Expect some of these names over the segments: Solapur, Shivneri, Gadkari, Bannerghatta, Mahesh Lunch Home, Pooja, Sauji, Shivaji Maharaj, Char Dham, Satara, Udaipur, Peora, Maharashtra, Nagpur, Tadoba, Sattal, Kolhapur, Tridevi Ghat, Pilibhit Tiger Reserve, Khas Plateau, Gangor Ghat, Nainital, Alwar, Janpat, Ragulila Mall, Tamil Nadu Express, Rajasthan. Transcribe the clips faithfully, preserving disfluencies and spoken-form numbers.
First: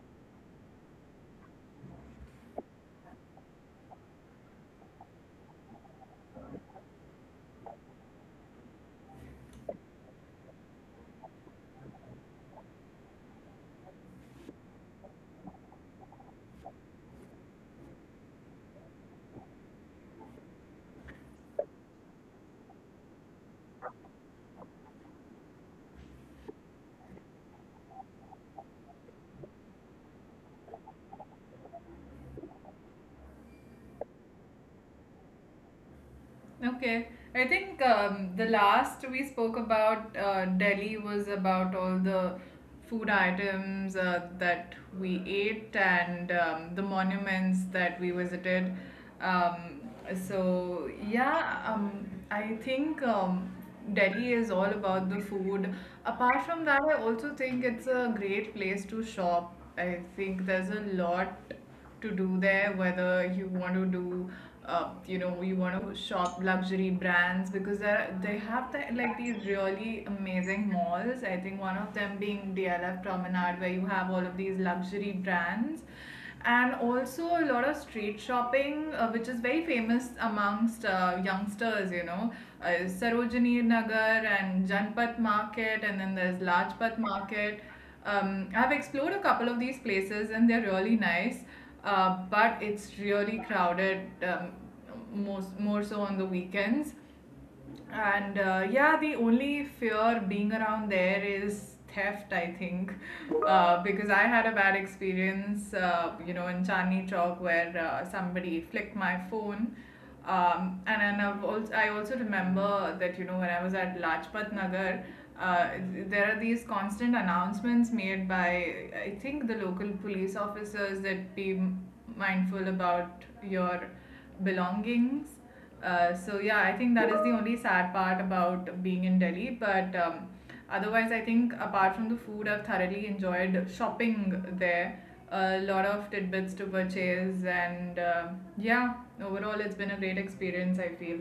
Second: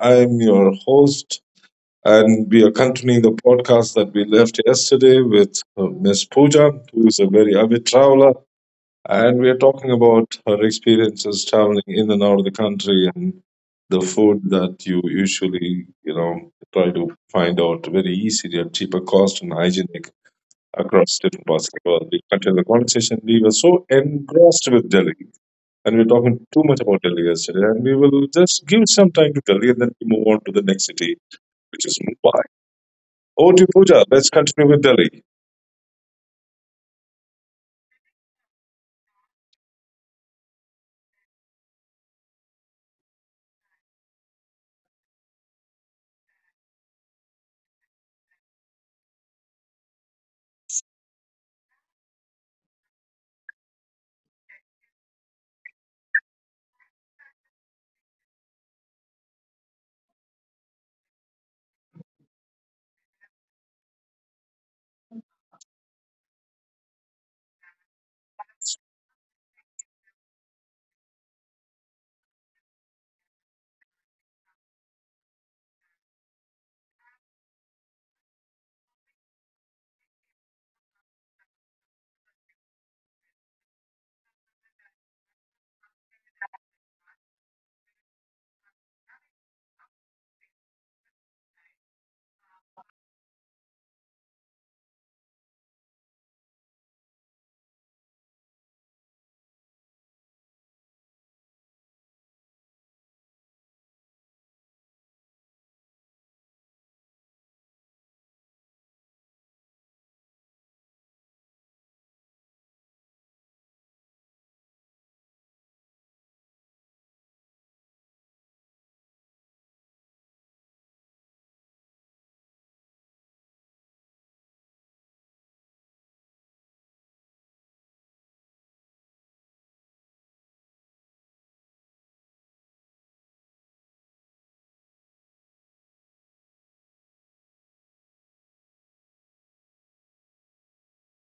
I'm your host, and we are continuing the podcast that we left yesterday with uh, Miss Pooja, who is a very avid traveler. And we are talking about her experiences traveling in and out of the country and the food that you usually, you know, try to find out very easily at cheaper cost and hygienic across different parts of the world. We continue the conversation. We were so engrossed with Delhi and we're talking too much about Delhi yesterday, and we will just give some time to Delhi and then we move on to the next city, which is Mumbai. Over to Pooja. Let's continue with Delhi. Okay. I think um, the last we spoke about uh, Delhi was about all the food items uh, that we ate and um, the monuments that we visited. Um, so, yeah, um, I think um, Delhi is all about the food. Apart from that, I also think it's a great place to shop. I think there's a lot to do there, whether you want to do uh, you know you want to shop luxury brands, because there they have the, like, these really amazing malls. I think one of them being DLF Promenade, where you have all of these luxury brands and also a lot of street shopping, uh, which is very famous amongst uh, youngsters, you know, uh, Sarojini Nagar and Janpat Market, and then there's Lajpat Market. um, I've explored a couple of these places and they're really nice, uh, but it's really crowded, um, most, more so on the weekends. And uh, yeah, the only fear being around there is theft, I think, uh, because I had a bad experience, uh, you know, in Chandni Chowk, where uh, somebody flicked my phone. Um, and then I've also, I also remember that, you know, when I was at Lajpat Nagar, uh, there are these constant announcements made by, I think, the local police officers that be mindful about your belongings. Uh, so yeah, I think that is the only sad part about being in Delhi. But um, otherwise, I think apart from the food, I've thoroughly enjoyed shopping there. A lot of tidbits to purchase, and uh, yeah, overall, it's been a great experience, I feel.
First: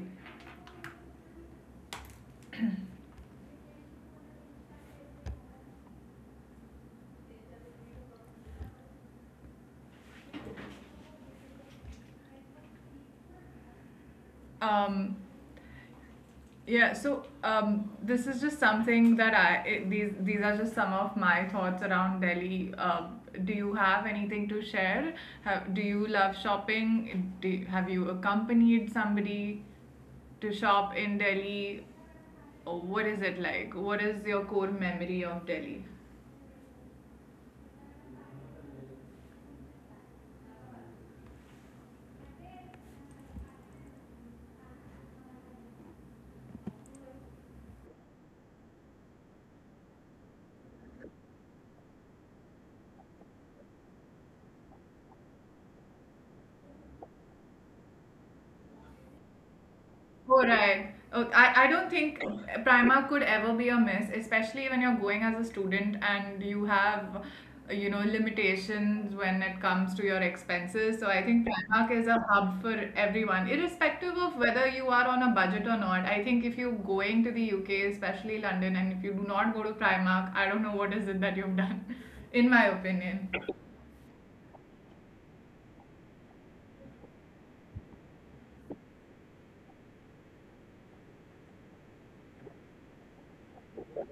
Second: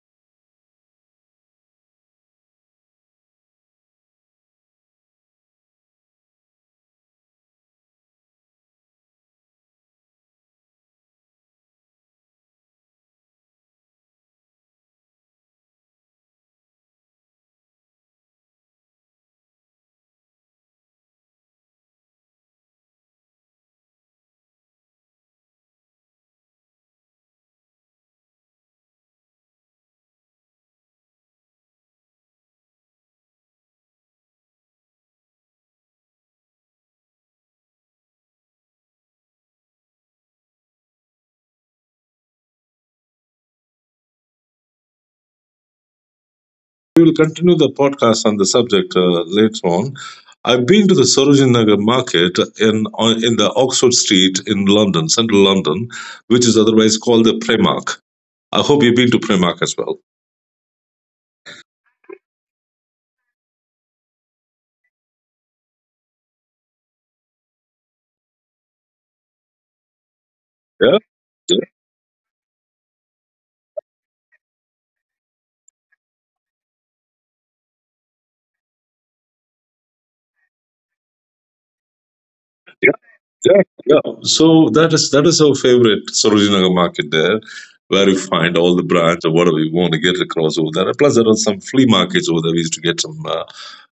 Um, Yeah, so um, this is just something that I it, these these are just some of my thoughts around Delhi. Uh, do you have anything to share? Have, do you love shopping? Do you- have you accompanied somebody to shop in Delhi? Or what is it like? What is your core memory of Delhi? We will continue the podcast on the subject uh, later on. I've been to the Sarojini Nagar market in uh, in the Oxford Street in London, central London, which is otherwise called the Primark. I hope you've been to Primark as well. Oh, right. Oh, I, I don't think Prima could ever be a miss, especially when you're going as a student and you have, you know, limitations when it comes to your expenses. So Yeah. I think Yeah, Primark is a hub for everyone, irrespective of whether you are on a budget or not. I think if you're going to the U K, especially London, and if you do not go to Primark, I don't know what is it that you've done, in my opinion. yeah, yeah. So that is that is our favorite Sarojinagar market there, where you find all the brands or whatever you want to get across over there. Plus, there are some flea markets over there. We used to get some uh,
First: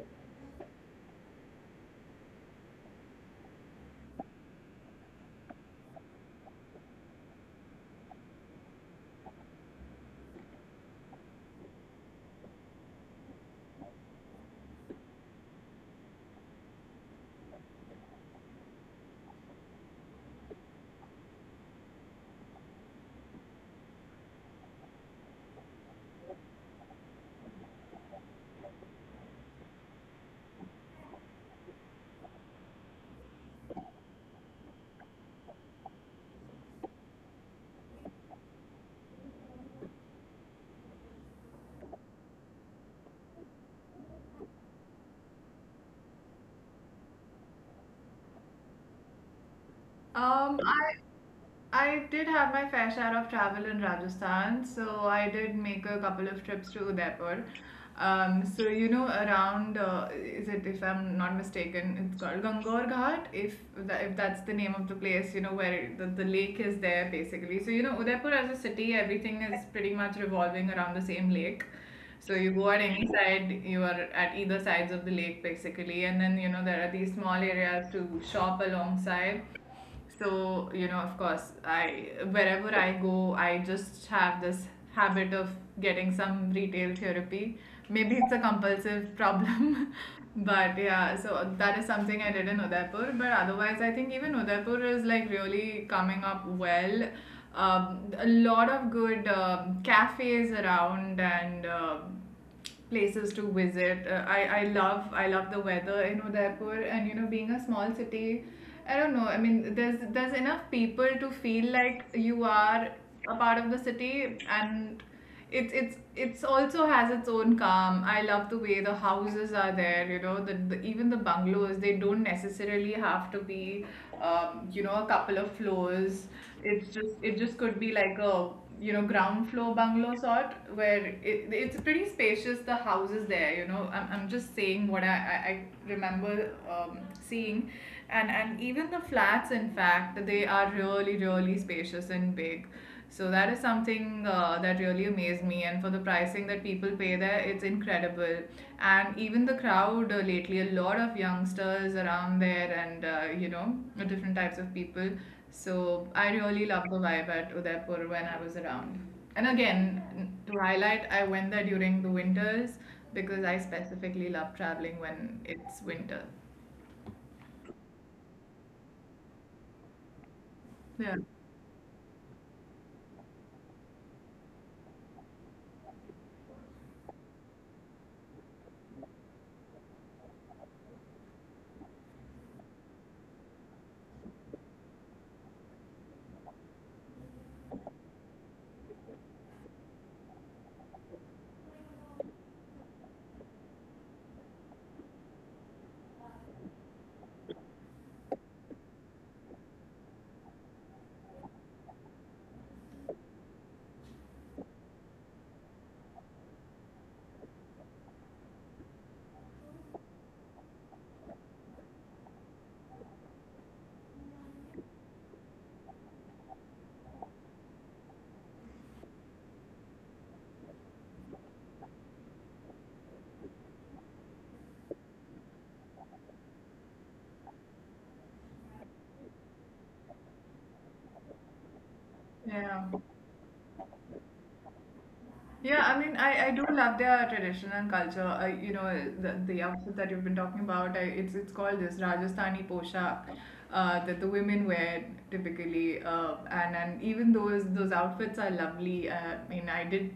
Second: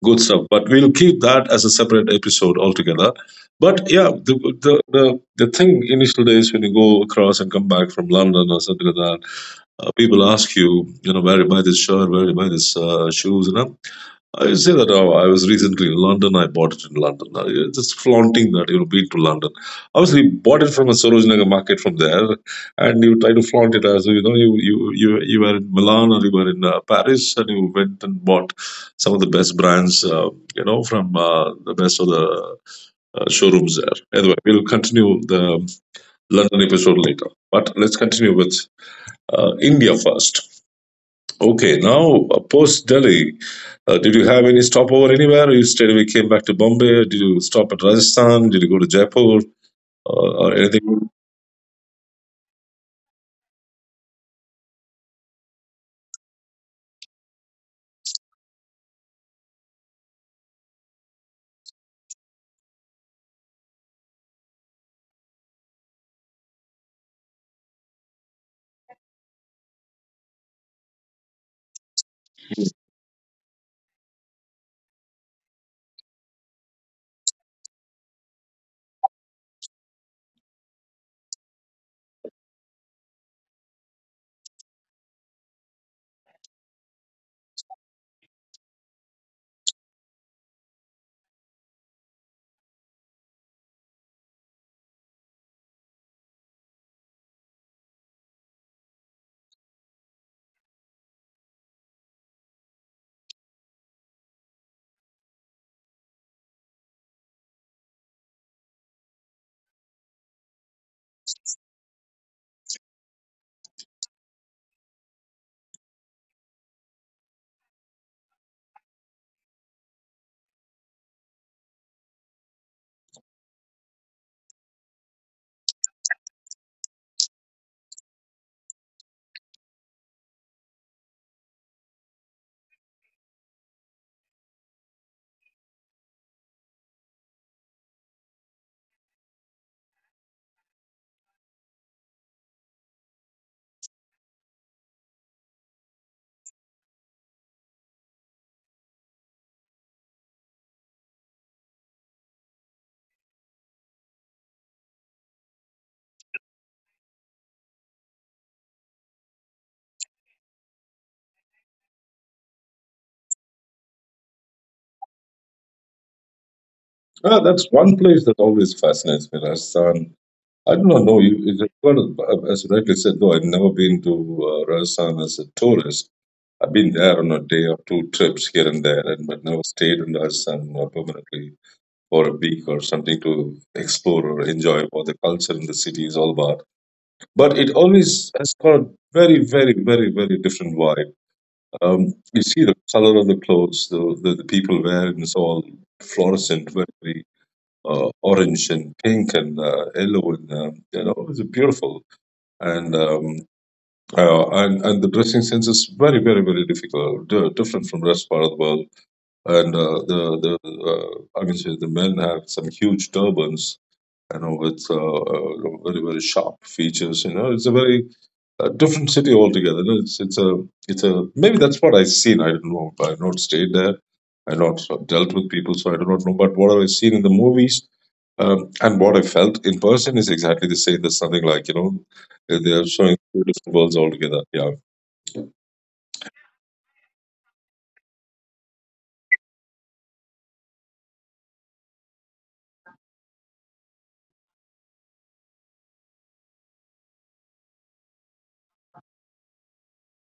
good stuff, but we'll keep that as a separate episode altogether. But yeah, the, the the the thing initial days when you go across and come back from London or something like that, uh, people ask you, you know, where you buy this shirt, where you buy this uh, shoes, you know. I would say that oh, I was recently in London. I bought it in London. Uh, yeah, just flaunting that you've been to London. Obviously, bought it from a Sarojinaga market from there, and you try to flaunt it as you know you you you, you were in Milan or you were in uh, Paris, and you went and bought some of the best brands, uh, you know, from uh, the best of the uh, showrooms there. Anyway, we'll continue the London episode later, but let's continue with uh, India first. Okay, now uh, post Delhi, uh, did you have any stopover anywhere? Or you straight away came back to Bombay? Did you stop at Rajasthan? Did you go to Jaipur or, or Um, I anything? I did have my fair share of travel in Rajasthan, so I did make a couple of trips to Udaipur. Um, so you know, around, uh, is it, if I'm not mistaken, it's called Gangor Ghat. If tha if that's the name of the place, you know, where the, the lake is there, basically. So you know, Udaipur as a city, everything is pretty much revolving around the same lake. So you go at any side, you are at either sides of the lake, basically, and then, you know, there are these small areas to shop alongside. So, you know, of course, I wherever I go, I just have this habit of getting some retail therapy. Maybe it's a compulsive problem, but yeah, so that is something I did in Udaipur. But otherwise, I think even Udaipur is like really coming up well. Um, a lot of good um cafes around and um places to visit. Uh, I I love I love the weather in Udaipur, and you know, being a small city, I don't know. I mean, there's there's enough people to feel like you are a part of the city, and it's it's it's also has its own calm. I love the way the houses are there. You know, the, the even the bungalows, they don't necessarily have to be, um, you know, a couple of floors. It's just, it just could be like a, you know, ground floor bungalow sort, where it, it's pretty spacious, the houses there, you know. i'm, I'm just saying what i, I, I remember, um, seeing, and and even the flats, in fact, they are really really spacious and big. So that is something uh, that really amazed me, and for the pricing that people pay there, it's incredible. And even the crowd, uh, lately a lot of youngsters around there, and uh, you know, different types of people. So I really love the vibe at Udaipur when I was around. And again, to highlight, I went there during the winters because I specifically love traveling when it's winter. Ah, that's one place that always fascinates me, Rajasthan. I do not know. Yeah, You, is it- well, As you rightly said, though, I've never been to uh, Rajasthan as a tourist. I've been there on a day or two trips here and there, and but never stayed in Rajasthan uh, permanently for a week or something to explore or enjoy what the culture in the city is all about. But it always has got a very, very, very, very different vibe. Um, you see the color of the clothes, the the, the people wear, and it's all fluorescent, very, very uh, orange and pink and uh, yellow, and um, you know it's beautiful. And um, uh, and and the dressing sense is very, very, very difficult, di- different from the rest part of the world. And uh, the the uh, I can say the men have some huge turbans. You know, with uh, uh, very very sharp features. You know, it's a very a different city altogether. No, It's it's a it's a maybe that's what I've seen. I don't know. I've not stayed there. I've not dealt with people, so I do not know. But what I've seen in the movies um, and what I felt in person is exactly the same. There's something like you know they they are yeah, showing two different worlds altogether. Yeah, yeah. I mean, I, I do love their tradition and culture. I, you know, the, the outfit that you've been talking about. I, it's it's called this Rajasthani poshak uh, that the women wear typically. Uh, and and even those those outfits are lovely. Uh, I mean, I did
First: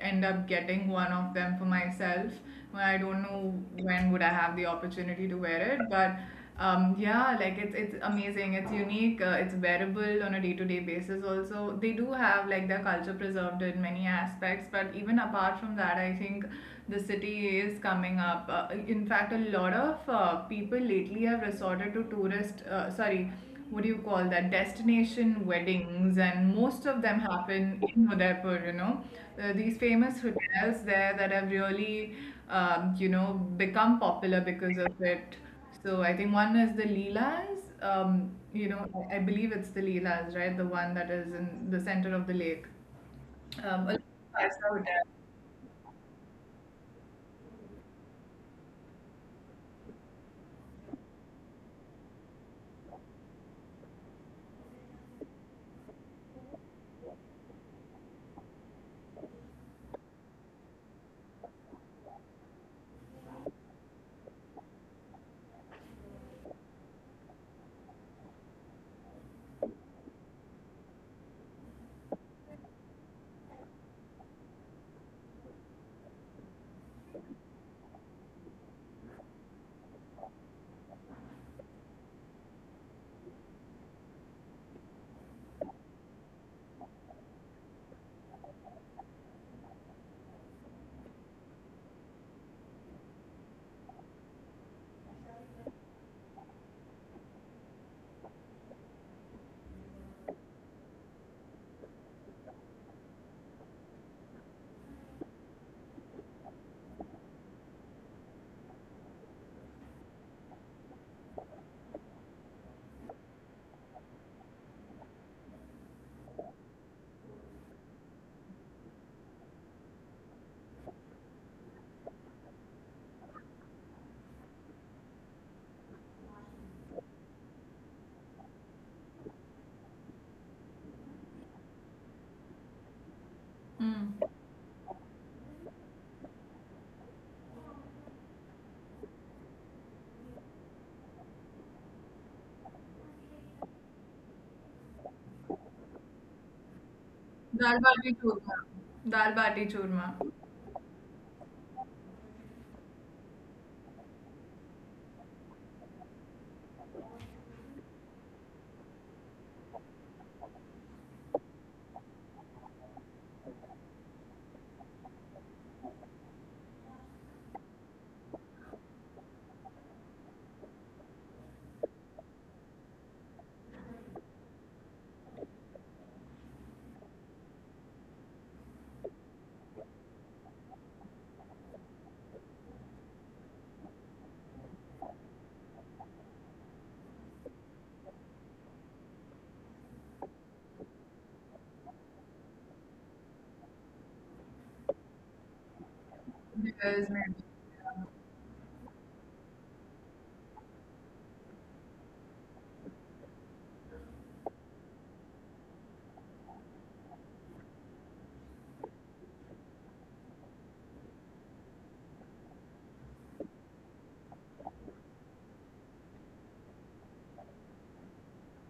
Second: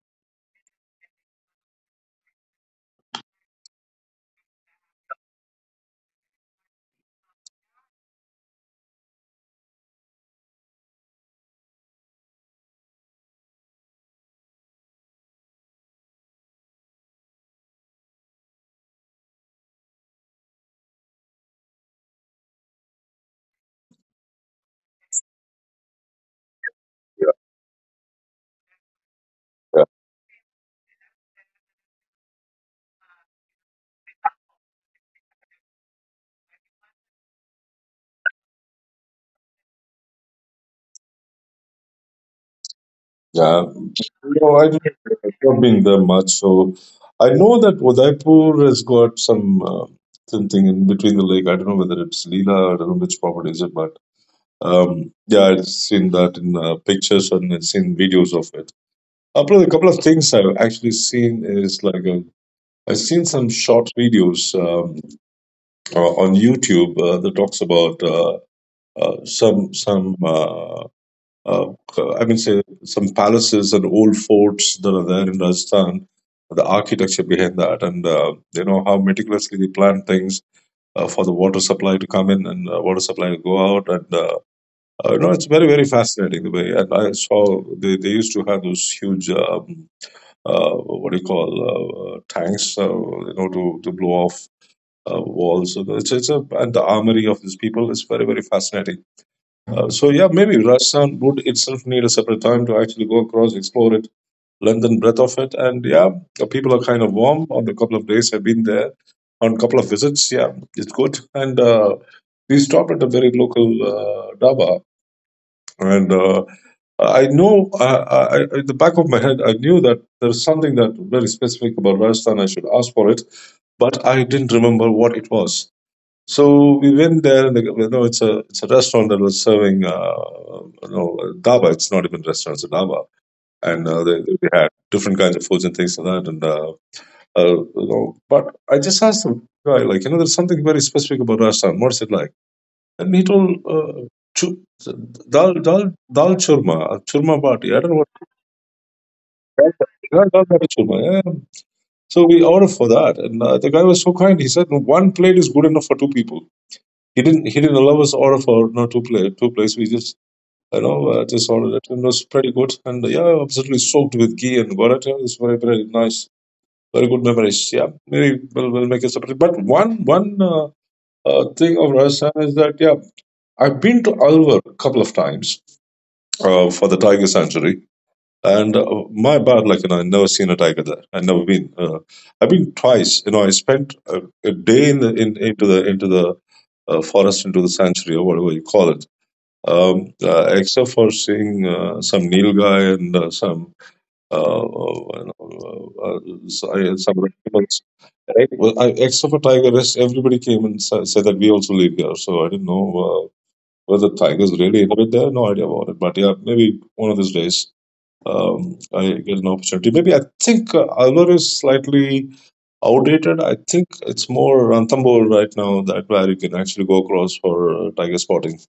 end up getting one of them for myself. Well, I don't know when would I have the opportunity to wear it, but um, yeah, like it's it's amazing. It's unique. Uh, it's wearable on a day to day basis. Also, they do have like their culture preserved in many aspects. But even apart from that, I think the city is coming up. Uh, in fact, a lot of uh, people lately have resorted to tourist. Uh, sorry, what do you call that, destination weddings, and most of them yeah, happen in Udaipur, you know. Uh, these famous hotels there that have really um, you know become popular because of it. So I think one is the Leelas, um, you know, I, I believe it's the Leelas, right, the one that is in the center of the lake, yeah, um, a no, I five-star have hotel. not been there much, so I know that Udaipur has got some uh, something in between the lake. I don't know whether it's Leela, I don't know which property is it, but um, yeah, I've seen that in uh, pictures and I've seen videos of it. Apart a couple of things I've actually seen is like I have seen some short videos um, uh, on YouTube uh, that talks about uh, uh, some some. Uh, uh, I mean, say some palaces and old forts that are there in Rajasthan, the architecture behind that, and uh, you know how meticulously they plan things uh, for the water supply to come in and uh, water supply to go out, and uh, uh, you know it's very very fascinating the way. And I saw they, they used to have those huge um, uh, what do you call uh, uh, tanks, uh, you know, to to blow off. Uh, walls, so it's, it's a and the armory of these people is very very fascinating uh, so yeah, maybe Rajasthan would itself need a separate time to actually go across, explore it, length and breadth of it. And yeah, the people are kind of warm. On a couple of days, I've been there. On a couple of visits, yeah, it's good. And uh, we stopped at a very local uh, daba, and uh, I know I, I, I- in the back of my head, I knew that there's something that very specific about Rajasthan. I should ask for it, but I didn't remember what it was. So we went there, and you know, it's a it's a restaurant that was serving, uh, you know, dhaba. It's not even restaurant, it's a dhaba, and uh, they, Mm. they had different kinds of foods and things like that. And uh, uh, You know, but I just asked the guy, like, you know, there's something very specific about Rajasthan. What's it like? And he told uh, chu- dal dal dal churma, churma bati. Dal I don't know what. bati churma. Dal bati churma. Yeah, dal bati churma. Yeah. So we ordered for that, and uh, the guy was so kind. He said, "No, one plate is good enough for two people." He didn't he didn't allow us order for no two play two plates. We just you know uh, just ordered it and it was pretty good. And uh, yeah, absolutely soaked with ghee and paratha. It's very very nice. Very good memories. Yeah, maybe we'll, we'll make it separate. But one one uh, uh, thing of Rajasthan is that yeah, I've been to Alwar a couple of times uh, for the tiger sanctuary. And uh, my bad luck, you know, I never seen a tiger there. I never been. Uh, I've been twice. You know, I spent a, a day in the in, into the into the uh, forest, into the sanctuary, or whatever you call it um, uh, except for seeing uh, some Neil guy and uh, some uh, uh, you know, uh, uh, Because some rectangles. Well, I, except for Tiger, rest everybody came and sa- said that we also live here. So I didn't know uh, whether Tigers really inhabit there. No idea about it. But yeah, maybe one of these days um, I get an opportunity. Maybe I think uh, Alvar is slightly outdated. I think it's more Ranthambore right now that where you can actually go across for uh, tiger spotting.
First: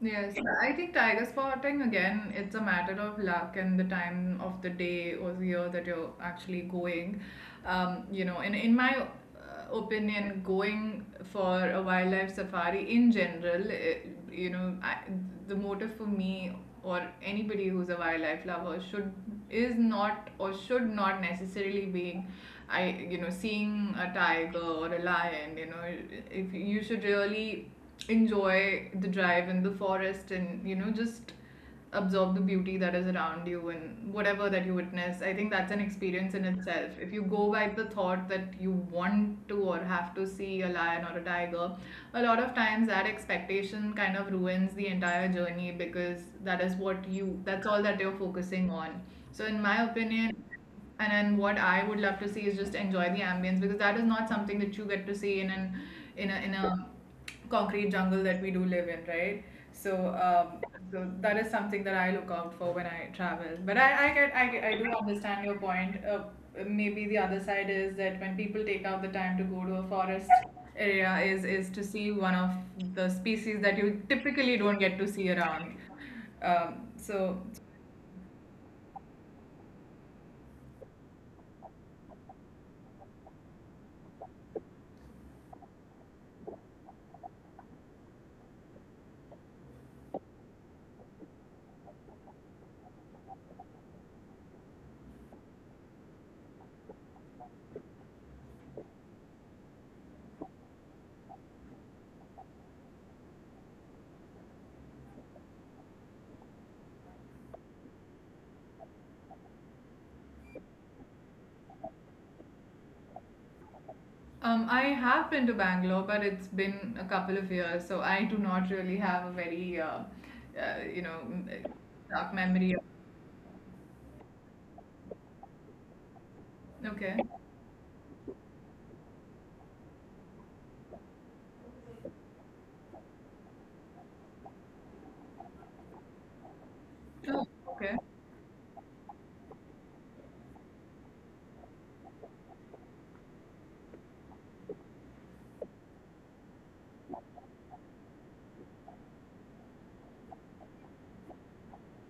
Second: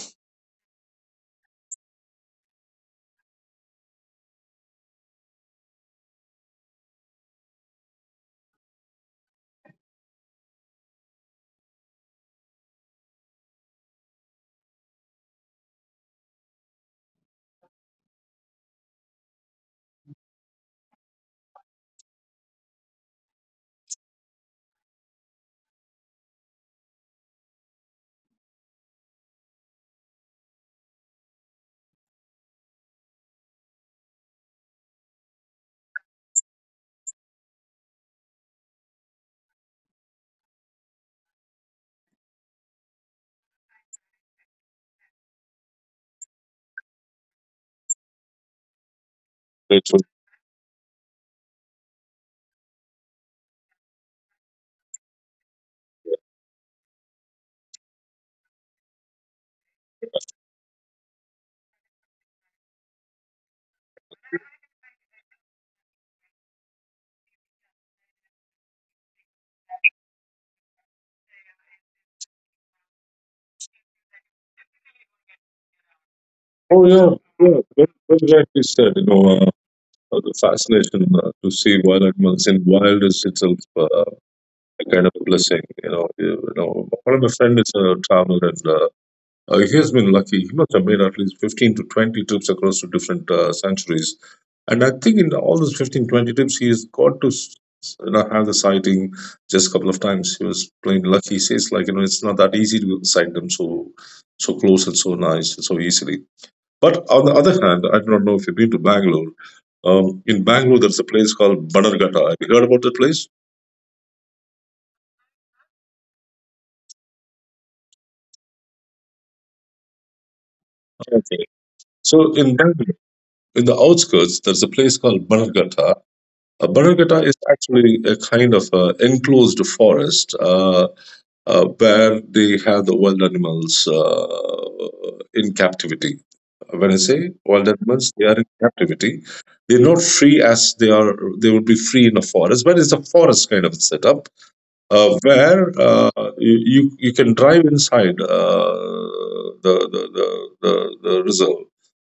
Yes, I think tiger spotting, again, it's a matter of luck and the time of the day or the year that you're actually going. Um, you know, and in my uh, opinion, going for a wildlife safari in general, it, you know, I, the motive for me or anybody who's a wildlife lover should, is not, or should not necessarily be I you know, seeing a tiger or a lion. You know, if you should really enjoy the drive in the forest, and you know, just absorb the beauty that is around you and whatever that you witness. I think that's an experience in itself. If you go by the thought that you want to or have to see a lion or a tiger, a lot of times that expectation kind of ruins the entire journey, because that is what you, that's all that you're focusing on. So, in my opinion, and then what I would love to see is just enjoy the ambience, because that is not something that you get to see in an, in a in a concrete jungle that we do live in, right? So, um, so that is something that I look out for when I travel. But I, I get, I, get- I do understand your point. Uh, maybe the other side is that when people take out the time to go to a forest area, is is to see one of the species that you typically don't get to see around. Um, Oh yeah, so, yeah. Very, very rightly said. You know, uh, uh, the fascination uh, to see wild animals in wild is itself uh, a kind of blessing. You know, you, you know. One of my friends is a traveler, and uh, uh, he has been lucky. He must have made at least fifteen to twenty trips across to different uh, sanctuaries, and I think in all those fifteen twenty trips, he has got to. S- s- you know, have the sighting just a couple of times. He was plain lucky. He says, like, you know, it's not that easy to sight them so, so close and so nice, so easily. But on the other hand, I do not know if you've been to Bangalore. Um, in Bangalore, there's a place called Bannerghatta. Have you heard about that place? um, I have been to Bangalore, but it's been a couple of years, so I do not really have a very, uh, uh, you know, So dark in memory. Bangalore, in the outskirts, there's a place called Bannerghatta. Uh, Okay. Bannerghatta is actually a kind of uh enclosed forest uh, uh, where they have the wild animals uh, in captivity. When I say Oh, wild okay. animals, they are in captivity. They're not free as they are. They would be free in a forest, but it's a forest kind of setup uh, where uh, you, you you can drive inside uh, the, the, the, the, the reserve.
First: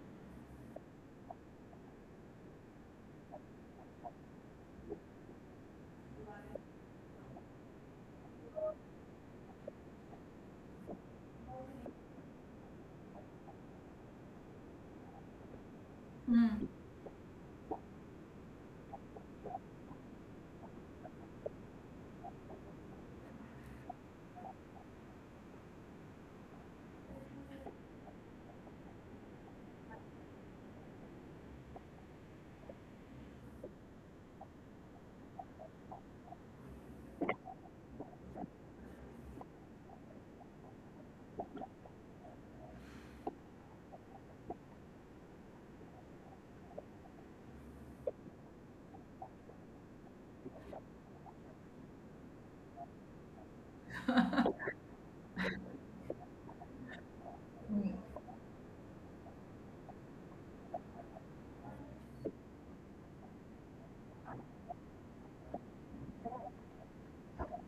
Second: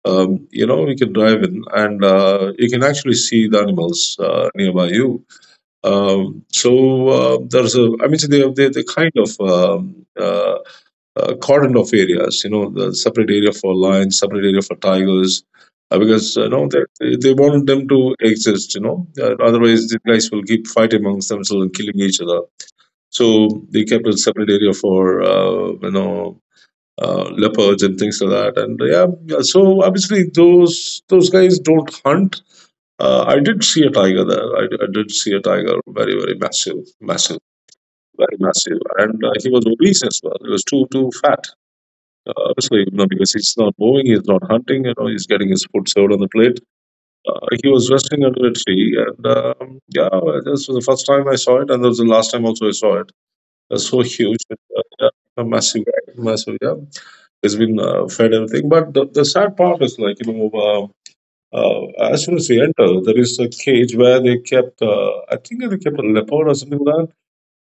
Um, you know, you can drive in and uh, you can actually see the animals uh, nearby you. Um, so uh, there's a, I mean, so they, they, they kind of um, uh, uh, cordon off areas, you know, the separate area for lions, separate area for tigers, uh, because, you Hmm. know, they, they they wanted them to exist, you know, uh, otherwise the guys will keep fighting amongst themselves and killing each other so they kept a separate area for uh, you know uh, leopards and things like that. And yeah, yeah, so obviously those those guys don't hunt. Uh, I did see a tiger there. I, I did see a tiger, very very massive, massive, very massive, and uh, he was obese as well. He was too too fat. Uh, obviously, you know, because he's not moving, he's not hunting. You know, he's getting his food served on the plate. Uh, he was resting under a tree, and um, yeah, this was the first time I saw it, and that was the last time also I saw it uh, so huge, uh, uh, massive, massive. Yeah, it's been uh, fed everything. But the, the sad part is like you know, uh, uh, as soon as we enter, there is a cage where they kept. Uh, I think they kept a leopard or something like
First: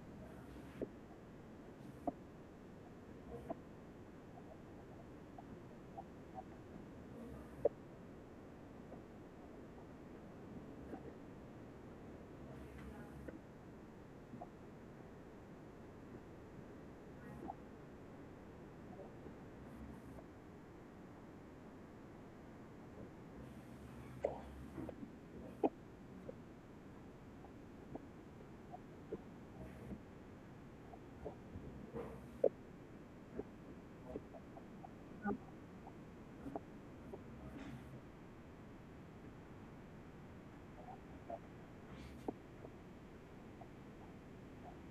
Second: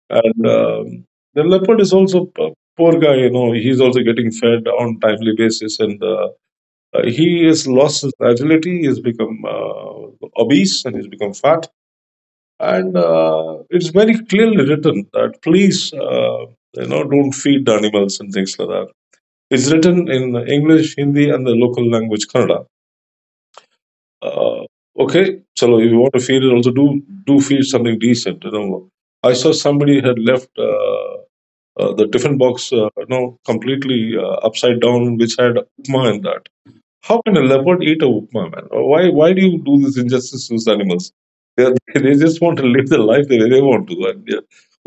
that, and um, the leopard is also a poor guy, you know, he's also getting fed on timely basis, and uh, uh, he has lost his agility. He's become uh, obese and he's become fat and uh, it's very clearly written that please uh, you know don't feed animals and things like that. It's written in English, Hindi and the local language Kannada. uh, okay, so if you want to feed it also, do do feed something decent, you know. I saw somebody had left uh, uh, the tiffin box uh, you know completely uh, upside down which had upma in that. How can a leopard eat a upma, man? Why why do you do this injustice to these animals? They, they just want to live their life the way they want to. And yeah,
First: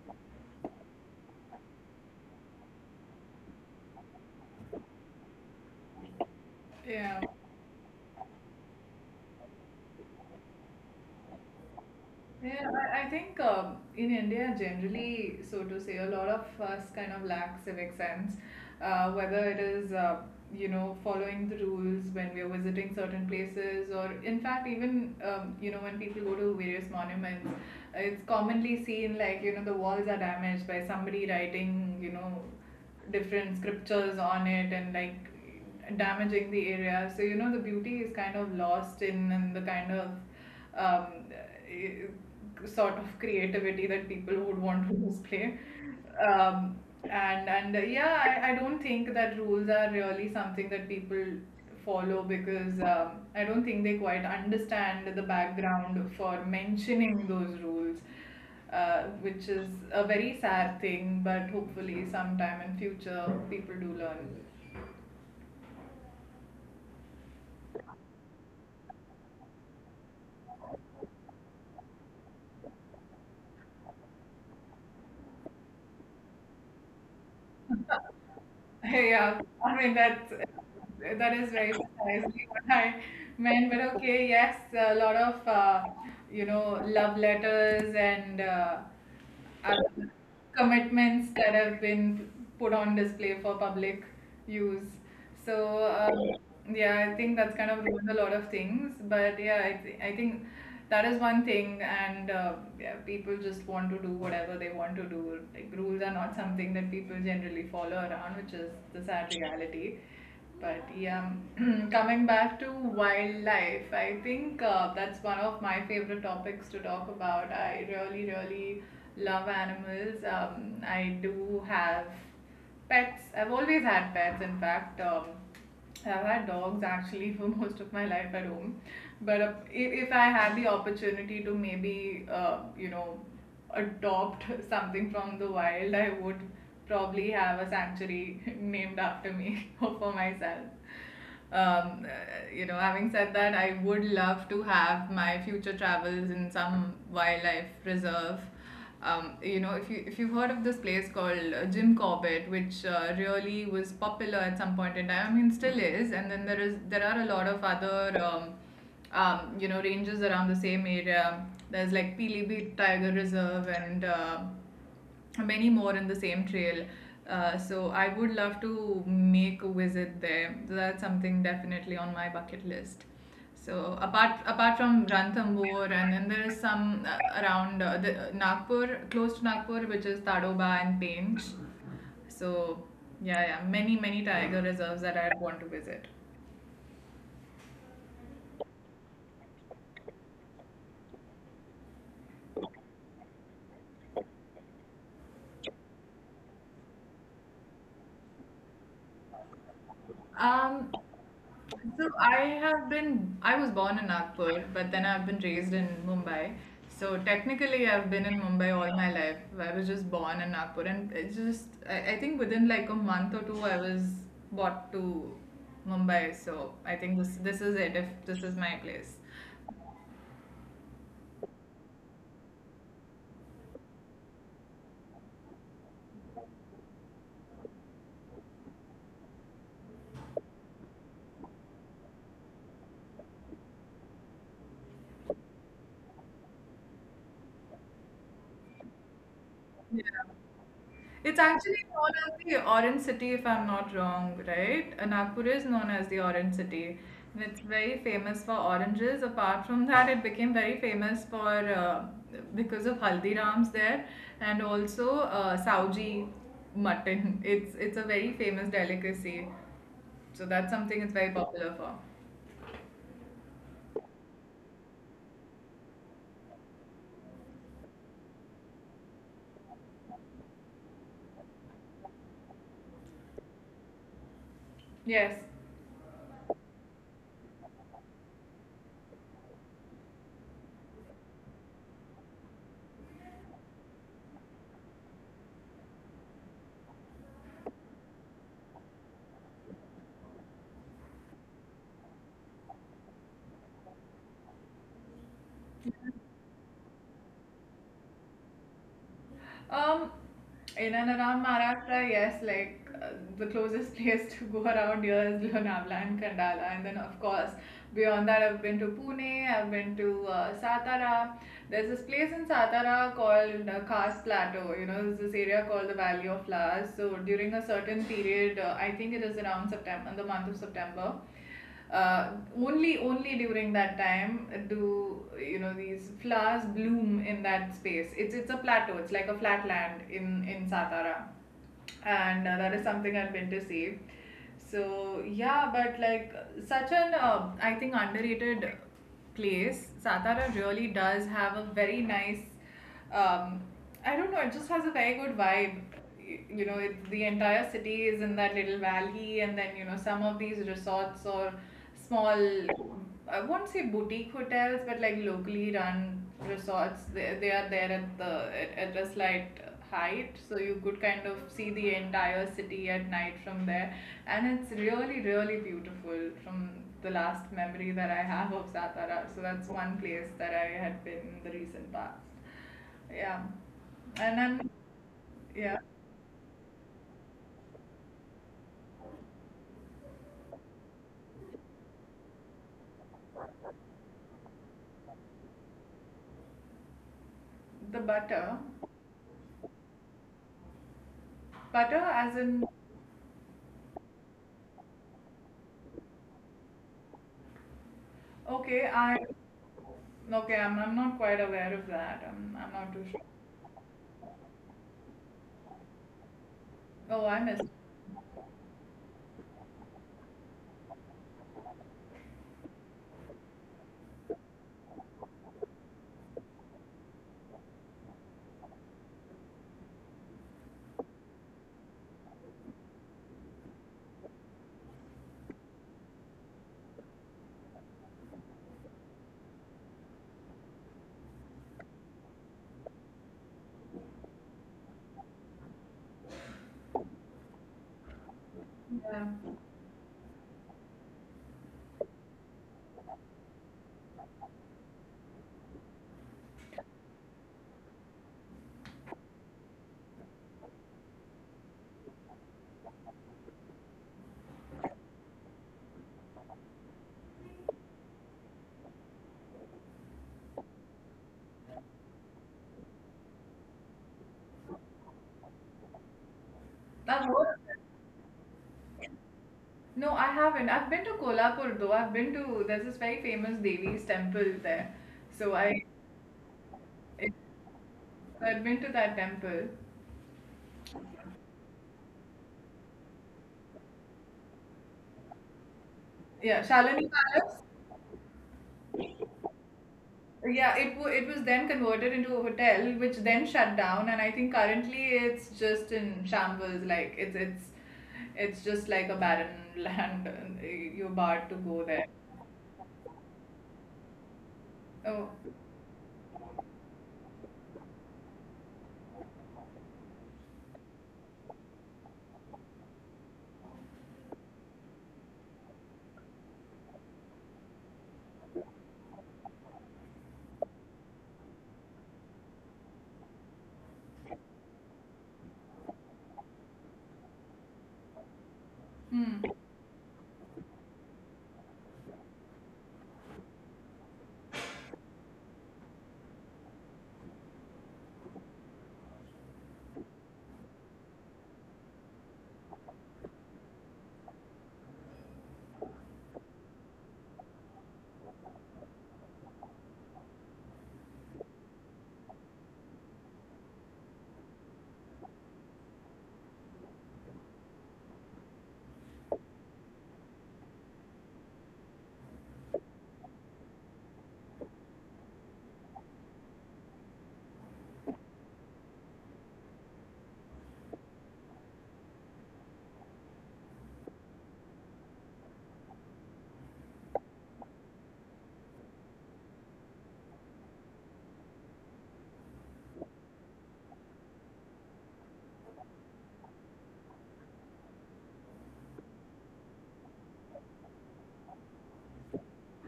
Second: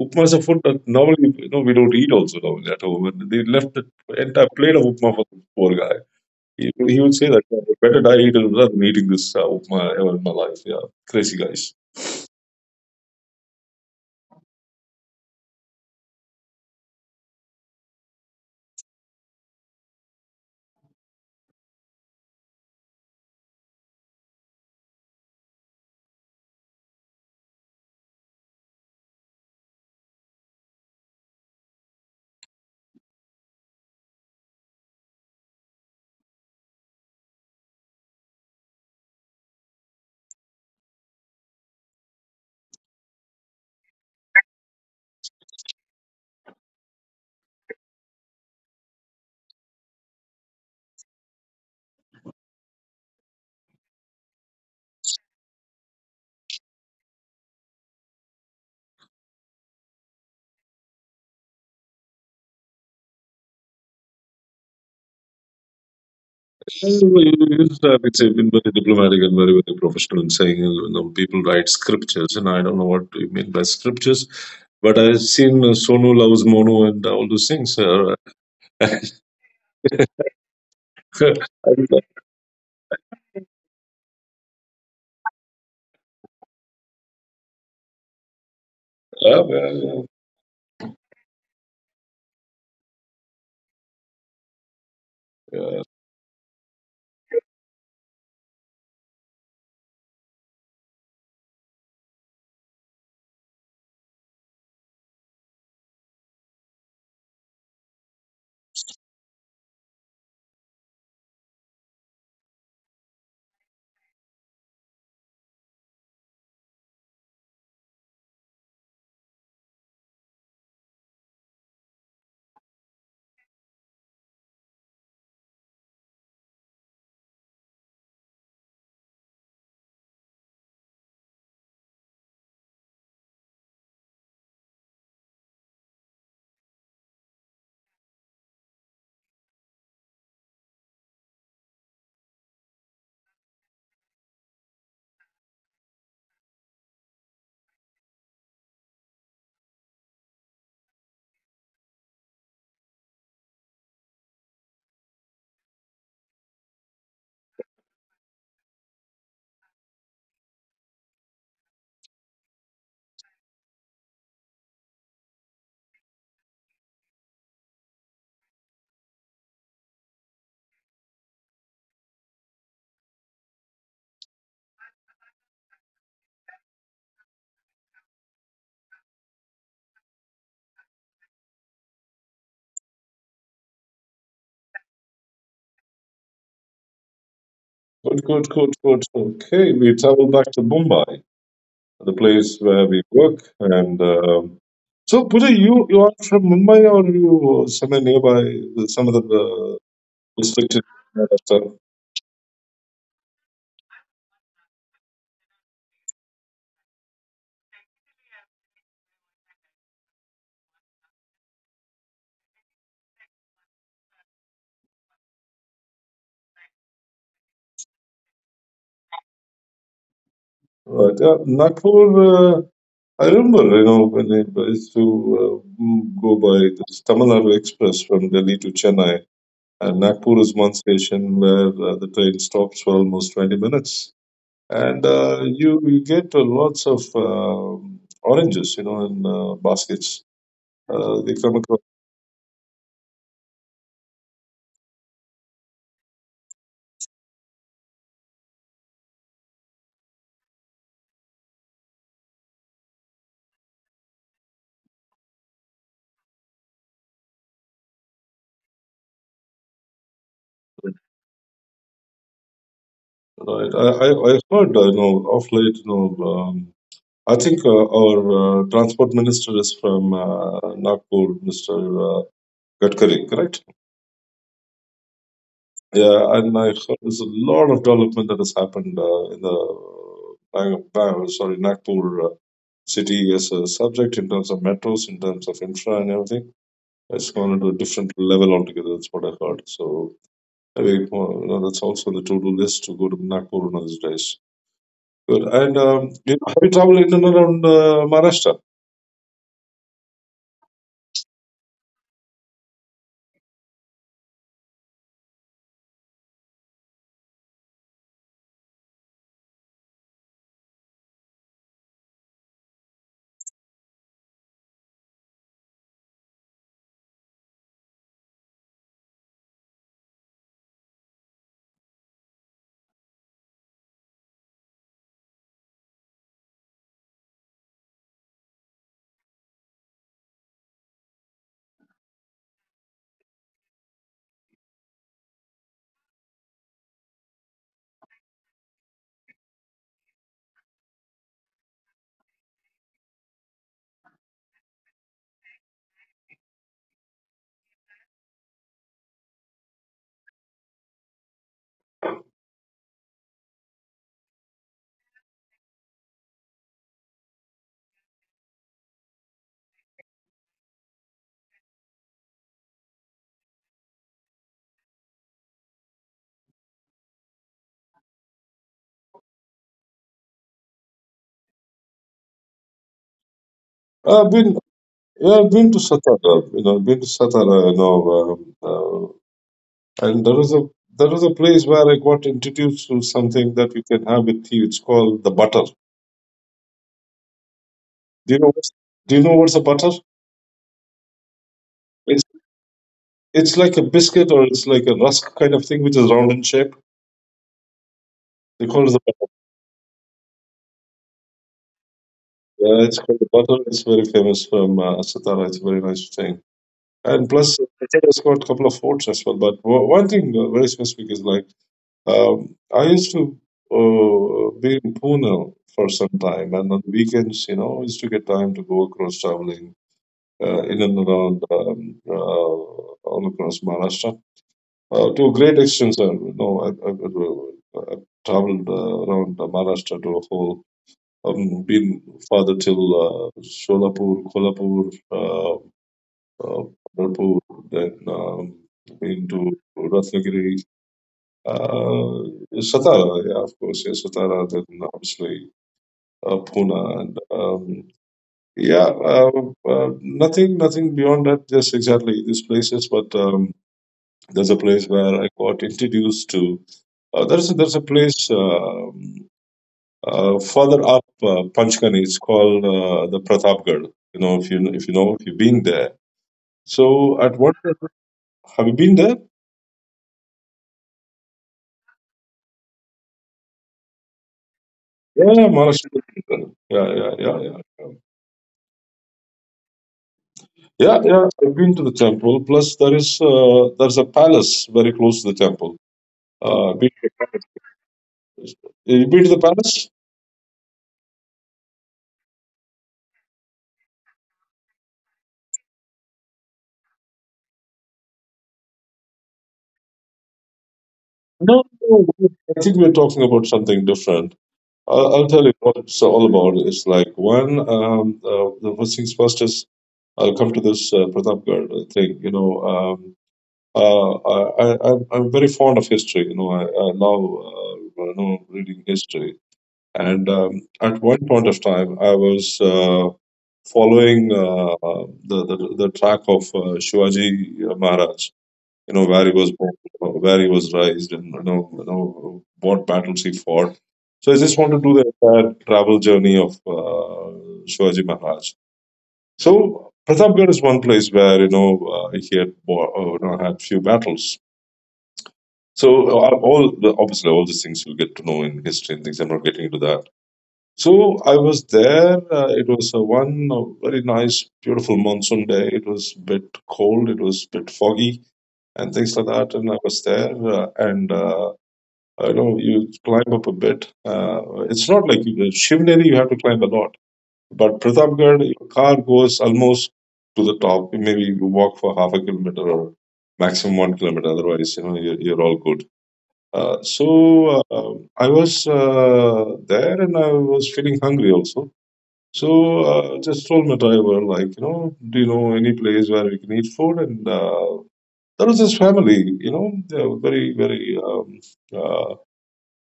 upma is a food that normally you know we don't eat also normally at home. And they left the entire plate of upma for the poor guy. He, he would Yeah. say that, "Yeah, better die eating rather than eating this uh, upma ever in my life." Yeah, crazy guys. Yeah, I, I think um, in India, generally, so to say, a lot of us kind of lack civic sense, uh, whether it is, uh, you know, following the rules when we are visiting certain places, or in fact, even, um, you know, when people go to various monuments, it's commonly seen like, you know, the walls are damaged by somebody writing, you know, different scriptures on it, and like damaging the area. So you know, the beauty is kind of lost in, in the kind of um, eh, sort of creativity that people would want to display. Um, and and uh, yeah, I, I don't think that rules are really something that people follow, because um, I don't think they quite understand the background for mentioning those rules, uh, which is a very sad thing. But hopefully, sometime in future, people do learn. Always, uh, it's been very diplomatic and very, very professional in saying uh, you know, people write scriptures, and I don't know what you mean by scriptures, but I've seen uh, Sonu loves Mono and all those things. Uh, Hey, yeah, I mean that's, that and, is very uh, precisely what I meant. But okay, yes, a lot of uh, you know, love letters and uh, yeah, yeah, other commitments that have been put on display for public use. So yeah. um, yeah, I think that's kind of ruined a lot of things. But yeah, I, th- I think that is one thing, and uh, yeah, people just want to do whatever they want to do. Like rules are not something that people generally follow around, which is the sad reality. But yeah, coming back to wildlife, I think uh, that's one of my favorite topics to talk about. I really, really love animals. Um, I do have pets. I've always had pets. In fact, um, I've had dogs actually for most of my life at home. But uh, if, if I had the opportunity to maybe, uh, you know, adopt something from the wild, I would probably have a sanctuary named after me, or for myself. Um, uh, you know, having said that, I would love to have my future travels in some wildlife reserve. Um, you know, if you if you've heard of this place called uh, Jim Corbett, which uh, really was popular at some point in time, I mean, still is. And then there is there are a lot of other um, um, you know ranges around the same area. There's like Pilibhit Tiger Reserve and uh, many more in the same trail. Uh, so I would love to make a visit there. That's something definitely on my bucket list. So apart apart from Ranthambore, and then there is some uh, around uh, the, uh, Nagpur, close to Nagpur, which is Tadoba and Pench. So yeah, yeah, many many tiger reserves that I'd want to visit. Good, good, good, good. Okay, we travel back to Mumbai, the place where we work, and um, so, Pooja, you, you are from Mumbai or you uh, somewhere nearby, some other uh, district in Um, Maharashtra? So I have been, I was born in Nagpur, but then I've been raised in Mumbai. So technically, I've been in Mumbai all my life. I was just born in Nagpur, and it's just, I, I think within like a month or two, I was brought to Mumbai. So I think this this is it. If this is my place. Right. Yeah. Nagpur. Uh, I remember, you know, when I used to uh, mm, go by this Tamil Nadu Express from Delhi to Chennai, and Nagpur is one station where uh, the train stops for almost twenty minutes. And uh, you, you get uh, lots of uh, oranges, you know, in uh, baskets. Uh, they It's come across. actually known as the Orange City, if I'm not wrong, right? Uh, Nagpur is known as the Orange City. And it's very famous for oranges. Apart from that, it became very famous for uh, because of Haldirams there, and also uh, Sauji mutton. It's it's a very famous delicacy. So that's something it's very popular for. Right. I, I, I heard, uh, you know, of late, you know, um, I think uh, our uh, transport minister is from uh, Nagpur, mister Uh, Gadkari, correct? Yes. Yeah, and I heard there's a lot of development that has happened uh, in the Bang- Bang- sorry Nagpur uh, city as a subject in terms of metros, in terms of infra and everything. It's gone to a different level altogether. That's what I heard. So anyway, well, you know, that's also on the to-do list to go to Nagpur one of these days. Good. And um, you know, have you traveled in and around uh, Maharashtra? Um, in and around Maharashtra, yes, like uh, the closest place to go around here is Lonavala and Kandala, and then of course beyond that, I've been to Pune, I've been to uh, Satara. There's this place in Satara called uh, Khas Plateau. You know, there's this area called the Valley of Flowers. So during a certain period, uh, I think it is around September, the month of September. uh, only only during that time do you know these flowers bloom in that space. It's it's a plateau. It's like a flat land in in Satara, and uh, that is something I've been to see. So yeah, but like such an uh, I think underrated place, Satara really does have a very nice um, I don't know, it just has a very good vibe. You know, it, the entire city is in that little valley, and then, you know, some of these resorts or small, I won't say boutique hotels, but like locally run resorts, they, they are there at the at, at a slight height, so you could kind of see the entire city at night from there. And it's really, really beautiful from the last memory that I have of Satara. So that's one place that I had been in the recent past. Yeah. I've And been, then, yeah, I've been to yeah, Satara. You know, I've been to Satara. You know, um, uh, and there was a there was a place where I got introduced to something that you can have with tea. It's called the butter. the Do you know butter. what's, do you know what's a butter? Butter It's as in, it's like a biscuit or it's like a rusk kind of thing, which is round in shape. They call okay, it the I, butter. okay, I'm, I'm not quite aware of that. I'm, I'm Yeah, not it's too called sure. the butter. It's very famous from uh, Satara. It's a very nice thing. Oh, And I plus, missed. it's got a couple of forts as well. But o- one thing uh, very specific is like um, I used to uh, be in Pune for some time, and on weekends, you know, I used to get time to go across traveling uh, in and around um, uh, all across Maharashtra. Uh, to a great extent, sir. You know, I, I, I, I traveled uh, around uh, Maharashtra to a whole, um, been farther till uh, Solapur, Kolhapur, uh, uh, Pandarpur, then um, Yeah. been to Ratnagiri, uh, Satara, yeah, of course, yeah, Satara, then obviously uh, Pune and um, yeah, uh, uh, nothing, nothing beyond that. Just exactly these places, but um, there's a place where I got introduced to. Uh, there's a, there's a place um uh, further up uh, Panchkani. It's called uh, the Pratapgarh. You know, if you if you know if you've been there. So I've heard at what, of it. have you been there? No, I haven't. I've been to Kolhapur though. I've been to, there's this very famous Devi's temple there. Yeah, yeah, So I, Maharashtra. Yeah, yeah, it, yeah, yeah. I've been to that temple. Yeah, yeah, I've been to the temple. Plus, there is uh, there's a palace very close to the temple. Yeah, Uh, been, Shalini Palace. you been to the palace? Yeah, it w- it was then converted into a hotel, which then shut down, and I think currently it's just in shambles. Like it's it's it's just like a barren land. And you're barred to go there. I think we're talking about something different. I'll, Oh. I'll tell you what it's all about. It's like one, um, uh, the first things first is I'll come to this uh, Pratapgarh thing. You know, um, uh, I, I, I'm I'm very fond of history. You know, I, I love uh, you know reading history. And um, at one point of time, I was uh, following uh, the, the the track of uh, Shivaji Maharaj, you know where he Hmm. was born, where he was raised, and you know, you know what battles he fought. So I just want to do the entire travel journey of uh, Shivaji Maharaj. So Pratapgarh is one place where you know uh, he had bo- uh, you know, had few battles. So uh, all the, obviously all these things you get to know in history and things. I'm not getting into that. So I was there. Uh, it was uh, one uh, very nice, beautiful monsoon day. It was a bit cold. It was a bit foggy and things like that. And I was there, uh, and uh, I know you climb up a bit. Uh, it's not like you- Shivneri, you have to climb a lot, but Pratapgarh, your car goes almost to the top. Maybe you walk for half a kilometer or maximum one kilometer. Otherwise, you know, you're, you're all good. Uh, so uh, I was uh, there, and I was feeling hungry also. So uh, just told my driver, like, you know, do you know any place where we can eat food? And uh, there was this family, you know, they were very, very, um, uh,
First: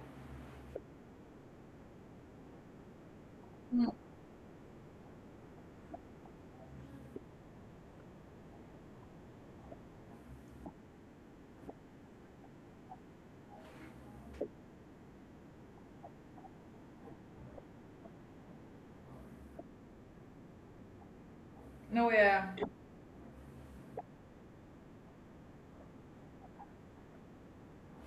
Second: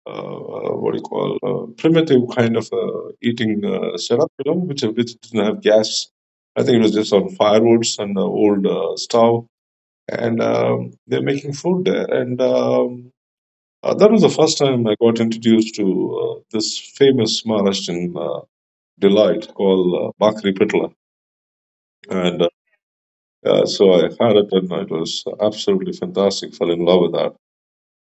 uh, what do you call, uh, primitive kind of uh, eating uh, setup, you know, which, which didn't have gas. I think it was just on firewoods and the old uh, stove. And um, they're making food there. And um, uh, that was the first time I got introduced to uh, this famous Maharashtrian uh, delight called uh, Bakri Pitla. No, And uh, yeah. uh, so I had it, and it was absolutely fantastic. Fell in love with that.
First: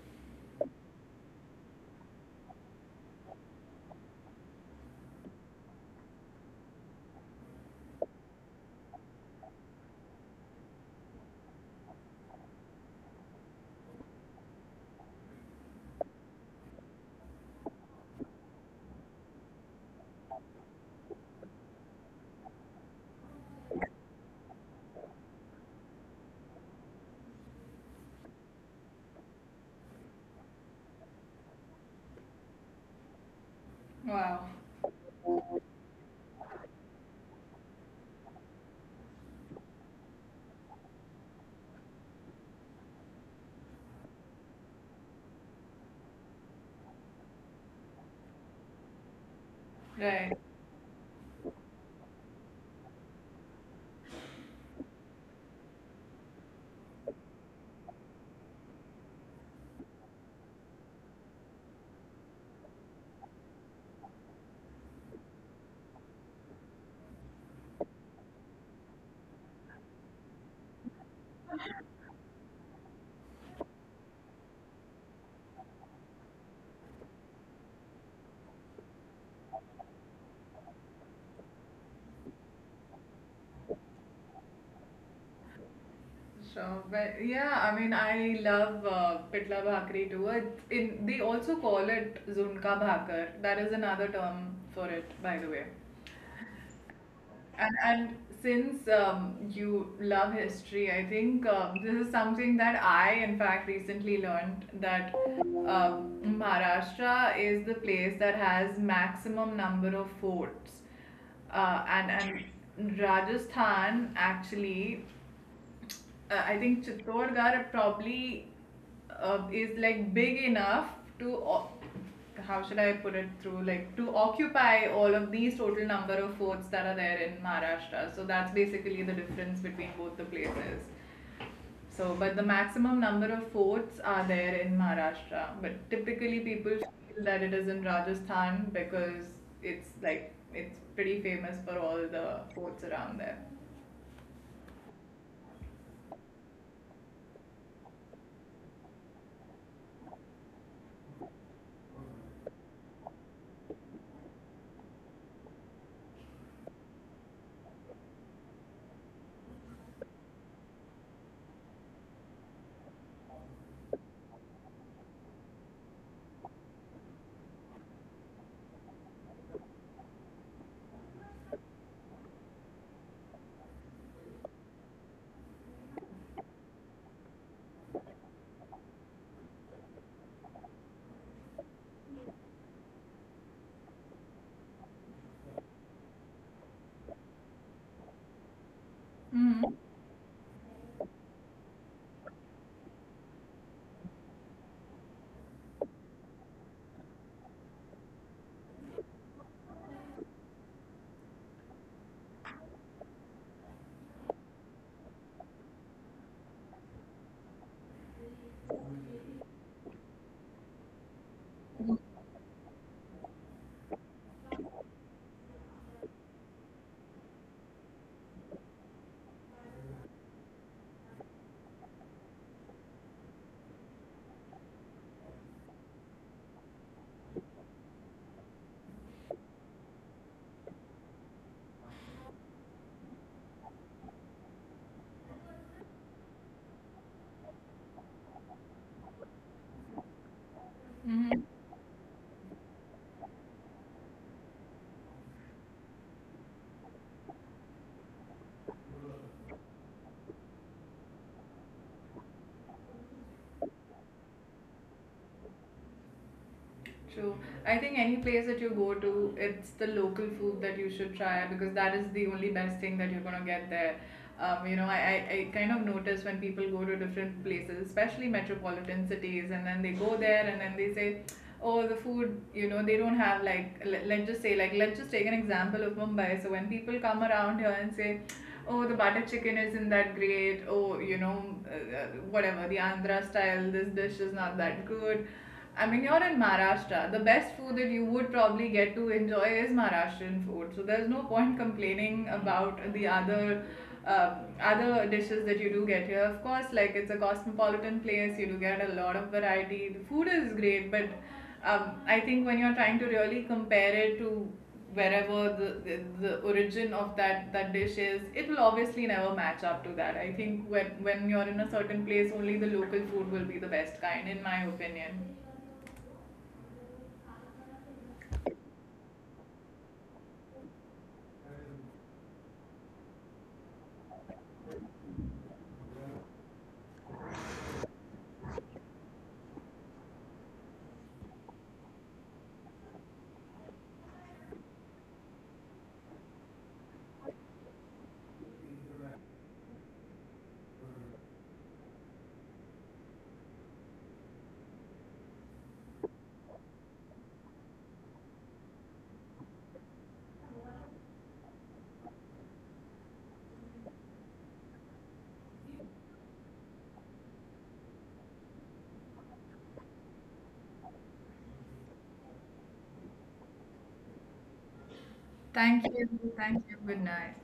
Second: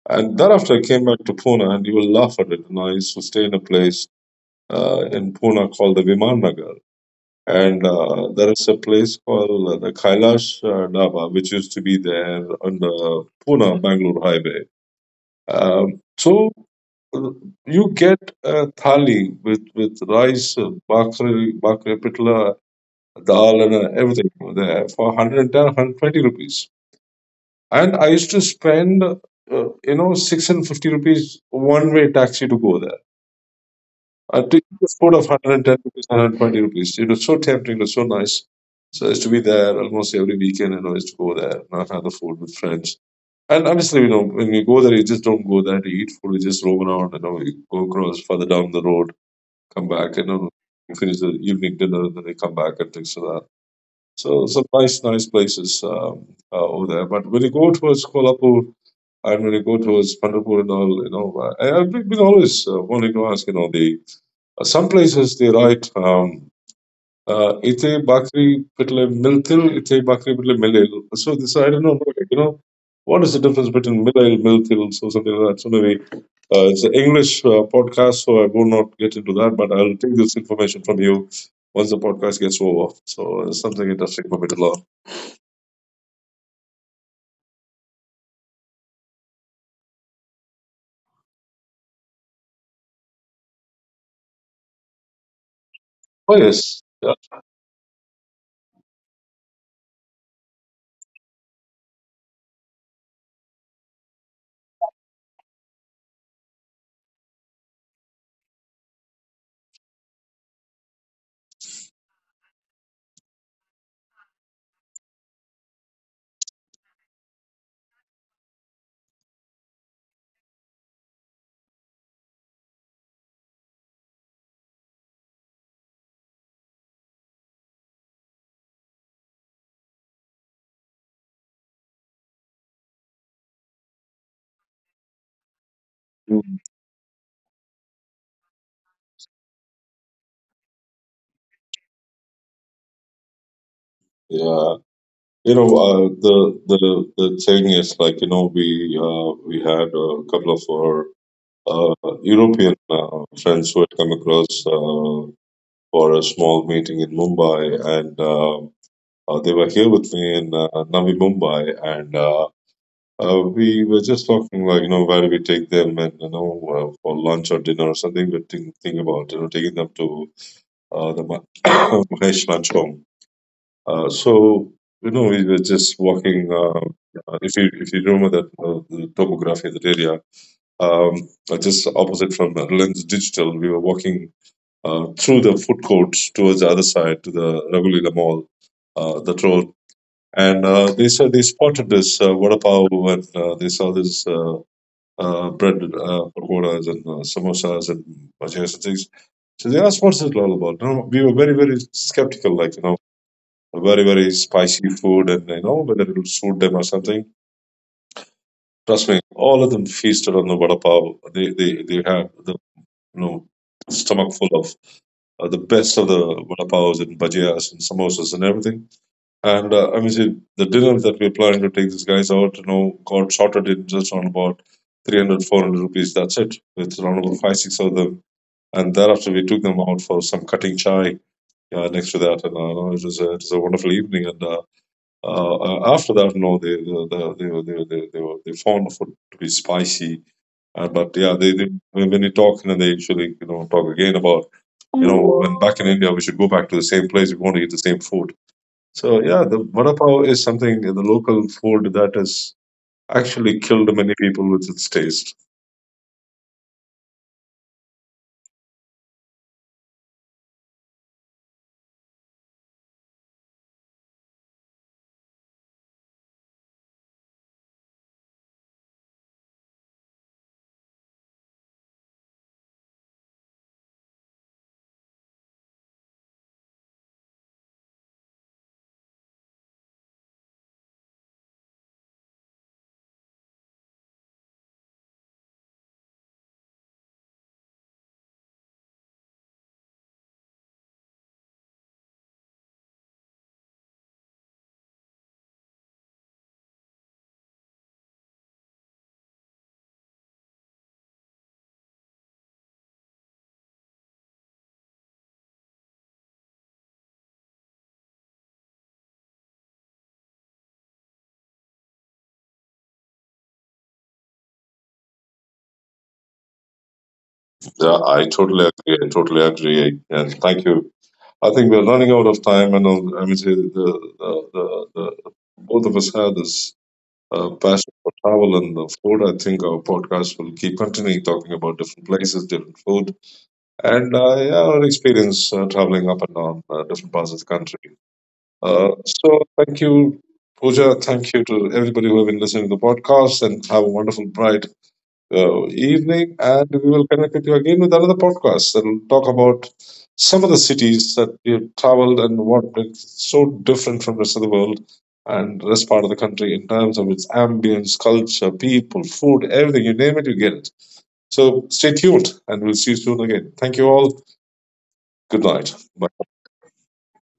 And thereafter, I came back to Pune, and you will laugh at it. You know, I used to stay in a place uh, in Pune called the Viman Nagar. And uh, there is a place called uh, the Kailash uh, Dhaba, which used to be there on the Pune Bangalore highway. Um, so uh, you get a thali with, with rice, uh, bakri, bakri pitla, dal, and uh, everything there for one hundred ten rupees, and I used to spend, uh, you know, six hundred fifty rupees one way taxi to go there. I Wow. took the food of one hundred ten rupees, one hundred twenty rupees. It was so tempting, it was so nice. So I used to be there almost every weekend, and I used to go there and have the food with friends. And obviously, you know, when you go there, you just don't go there to eat food. You just roam around, you know, you go across further down the road, come back, you Right. know, you finish the evening dinner, and then you come back and things like that. So some nice, nice places um, uh, over there. But when you go towards Kolhapur, and when you go towards Pandapur and all, you know, I, I've been always uh, wanting to ask, you know, the uh, some places they write um, uh, "ite bakri pitle miltil, ite bakri pitle milil." So this I don't know, you know, what is the difference between milil, miltil, so something like that. So maybe uh, it's an English uh, podcast, so I will not get into that, but I'll take this information from you once the podcast gets over. So it's something interesting for me to learn. So, but yeah, I mean, I love uh, pitla bhakri too. It, in they also call it zunka bhakar. That is another term for it, by the way. Oh yes, yeah, And and since um, you love history, I think um, this is something that I, in fact, recently learned that um, Maharashtra is the place that has maximum number of forts, uh, and and Rajasthan actually uh, I think Chittorgarh probably uh, is like big enough to o- how should I put it through, like, to occupy all of these total number of forts that are there in Maharashtra. So that's basically the difference between both the places. So, but the maximum number of forts are there in Maharashtra. But typically, mm, people feel that it is in Rajasthan because it's like it's pretty famous for all the forts around there. yeah. You know, uh, the the the thing is like you know we uh, we had a couple of our uh, European uh, friends who had come across uh, for a small meeting in Mumbai, and uh, uh, they were here with me in uh, Navi Mumbai, and uh, uh, we were just talking like you know where do we take them, and you know uh, for lunch or dinner or something. We're think, think about you know taking them to uh, the Ma- Mahesh Lunch Home. uh, so you know, we were just walking. Uh, uh, if you if you remember that uh, the topography of the area, um, uh, just opposite from Lens Digital, we were walking uh, through the food courts towards the other side to the Ragulila Mall, uh, that Hmm. road, and uh, they said they spotted this uh, vada pav and uh, they saw this uh, uh, bread uh, pakoras and uh, samosas and bhajias and things. So they asked, "What's it all about?" No, we were very very skeptical, like you know very very spicy food and you know whether it'll suit them or something. Trust me, all of them feasted on the vada pav. They they they had the you know stomach full of uh, the best of the vada pavs and bhajias and samosas and everything. And uh, I mean, see, the dinner that we're planning to take these guys out, you know, got sorted in just around about three hundred four hundred rupees. That's it. With around about five, six of them. And thereafter, we took them out for some cutting chai uh, next to that. And uh, you know, it was a, it was a wonderful evening. And. Uh, uh, uh, After that, no, they they they they they, they, were, they found food to be spicy. Uh, but yeah, Hmm. they, they when when you talk, and they usually you know talk again about you know when back in India we should go back to the same place. We want to eat the same food. So yeah, the vada pav is something the local food that has actually killed many people with its taste. True. I think any place that you go to, it's the local food that you should try, because that is the only best thing that you're gonna get there. Um, you know, I, I, I kind of notice when people go to different places, especially metropolitan cities, and then they go there and then they say, oh, the food, you know, they don't have like, let, let's just say, like, let's just take an example of Mumbai. So when people come around here and say, oh, the butter chicken isn't that great, oh, you know, uh, uh, whatever, the Andhra style, this dish is not that good. I mean, you're in Maharashtra. The best food that you would probably get to enjoy is Maharashtrian food. So there's no point complaining about the other uh, other dishes that you do get here. Of course, like it's a cosmopolitan place, you do get a lot of variety. The food is great, but um, I think when you're trying to really compare it to wherever the, the, the origin of that, that dish is, it will obviously never match up to that. I think when, when you're in a certain place, only the local food will be the best kind, in my opinion. Yeah, I totally agree. I totally agree. And thank you. I think we're running out of time, and uh, I mean, the, the, the, the, both of us had this uh, passion for travel and the food. I think our podcast will keep continuing talking about different places, different food, and uh, yeah, our experience uh, traveling up and down uh, different parts of the country. Uh, so thank you, Pooja. Thank you to everybody who have been listening to the podcast, and have a wonderful, bright, uh, evening, and we will connect with you again with another podcast and talk about some of the cities that we have traveled and what it's so different from the rest of the world and rest part of the country in terms of its ambience, culture, people, food, everything. You name it, you get it. So stay tuned, and we'll see you soon again. Thank you all. Good night. Thank you. Bye. Thank you. Good night.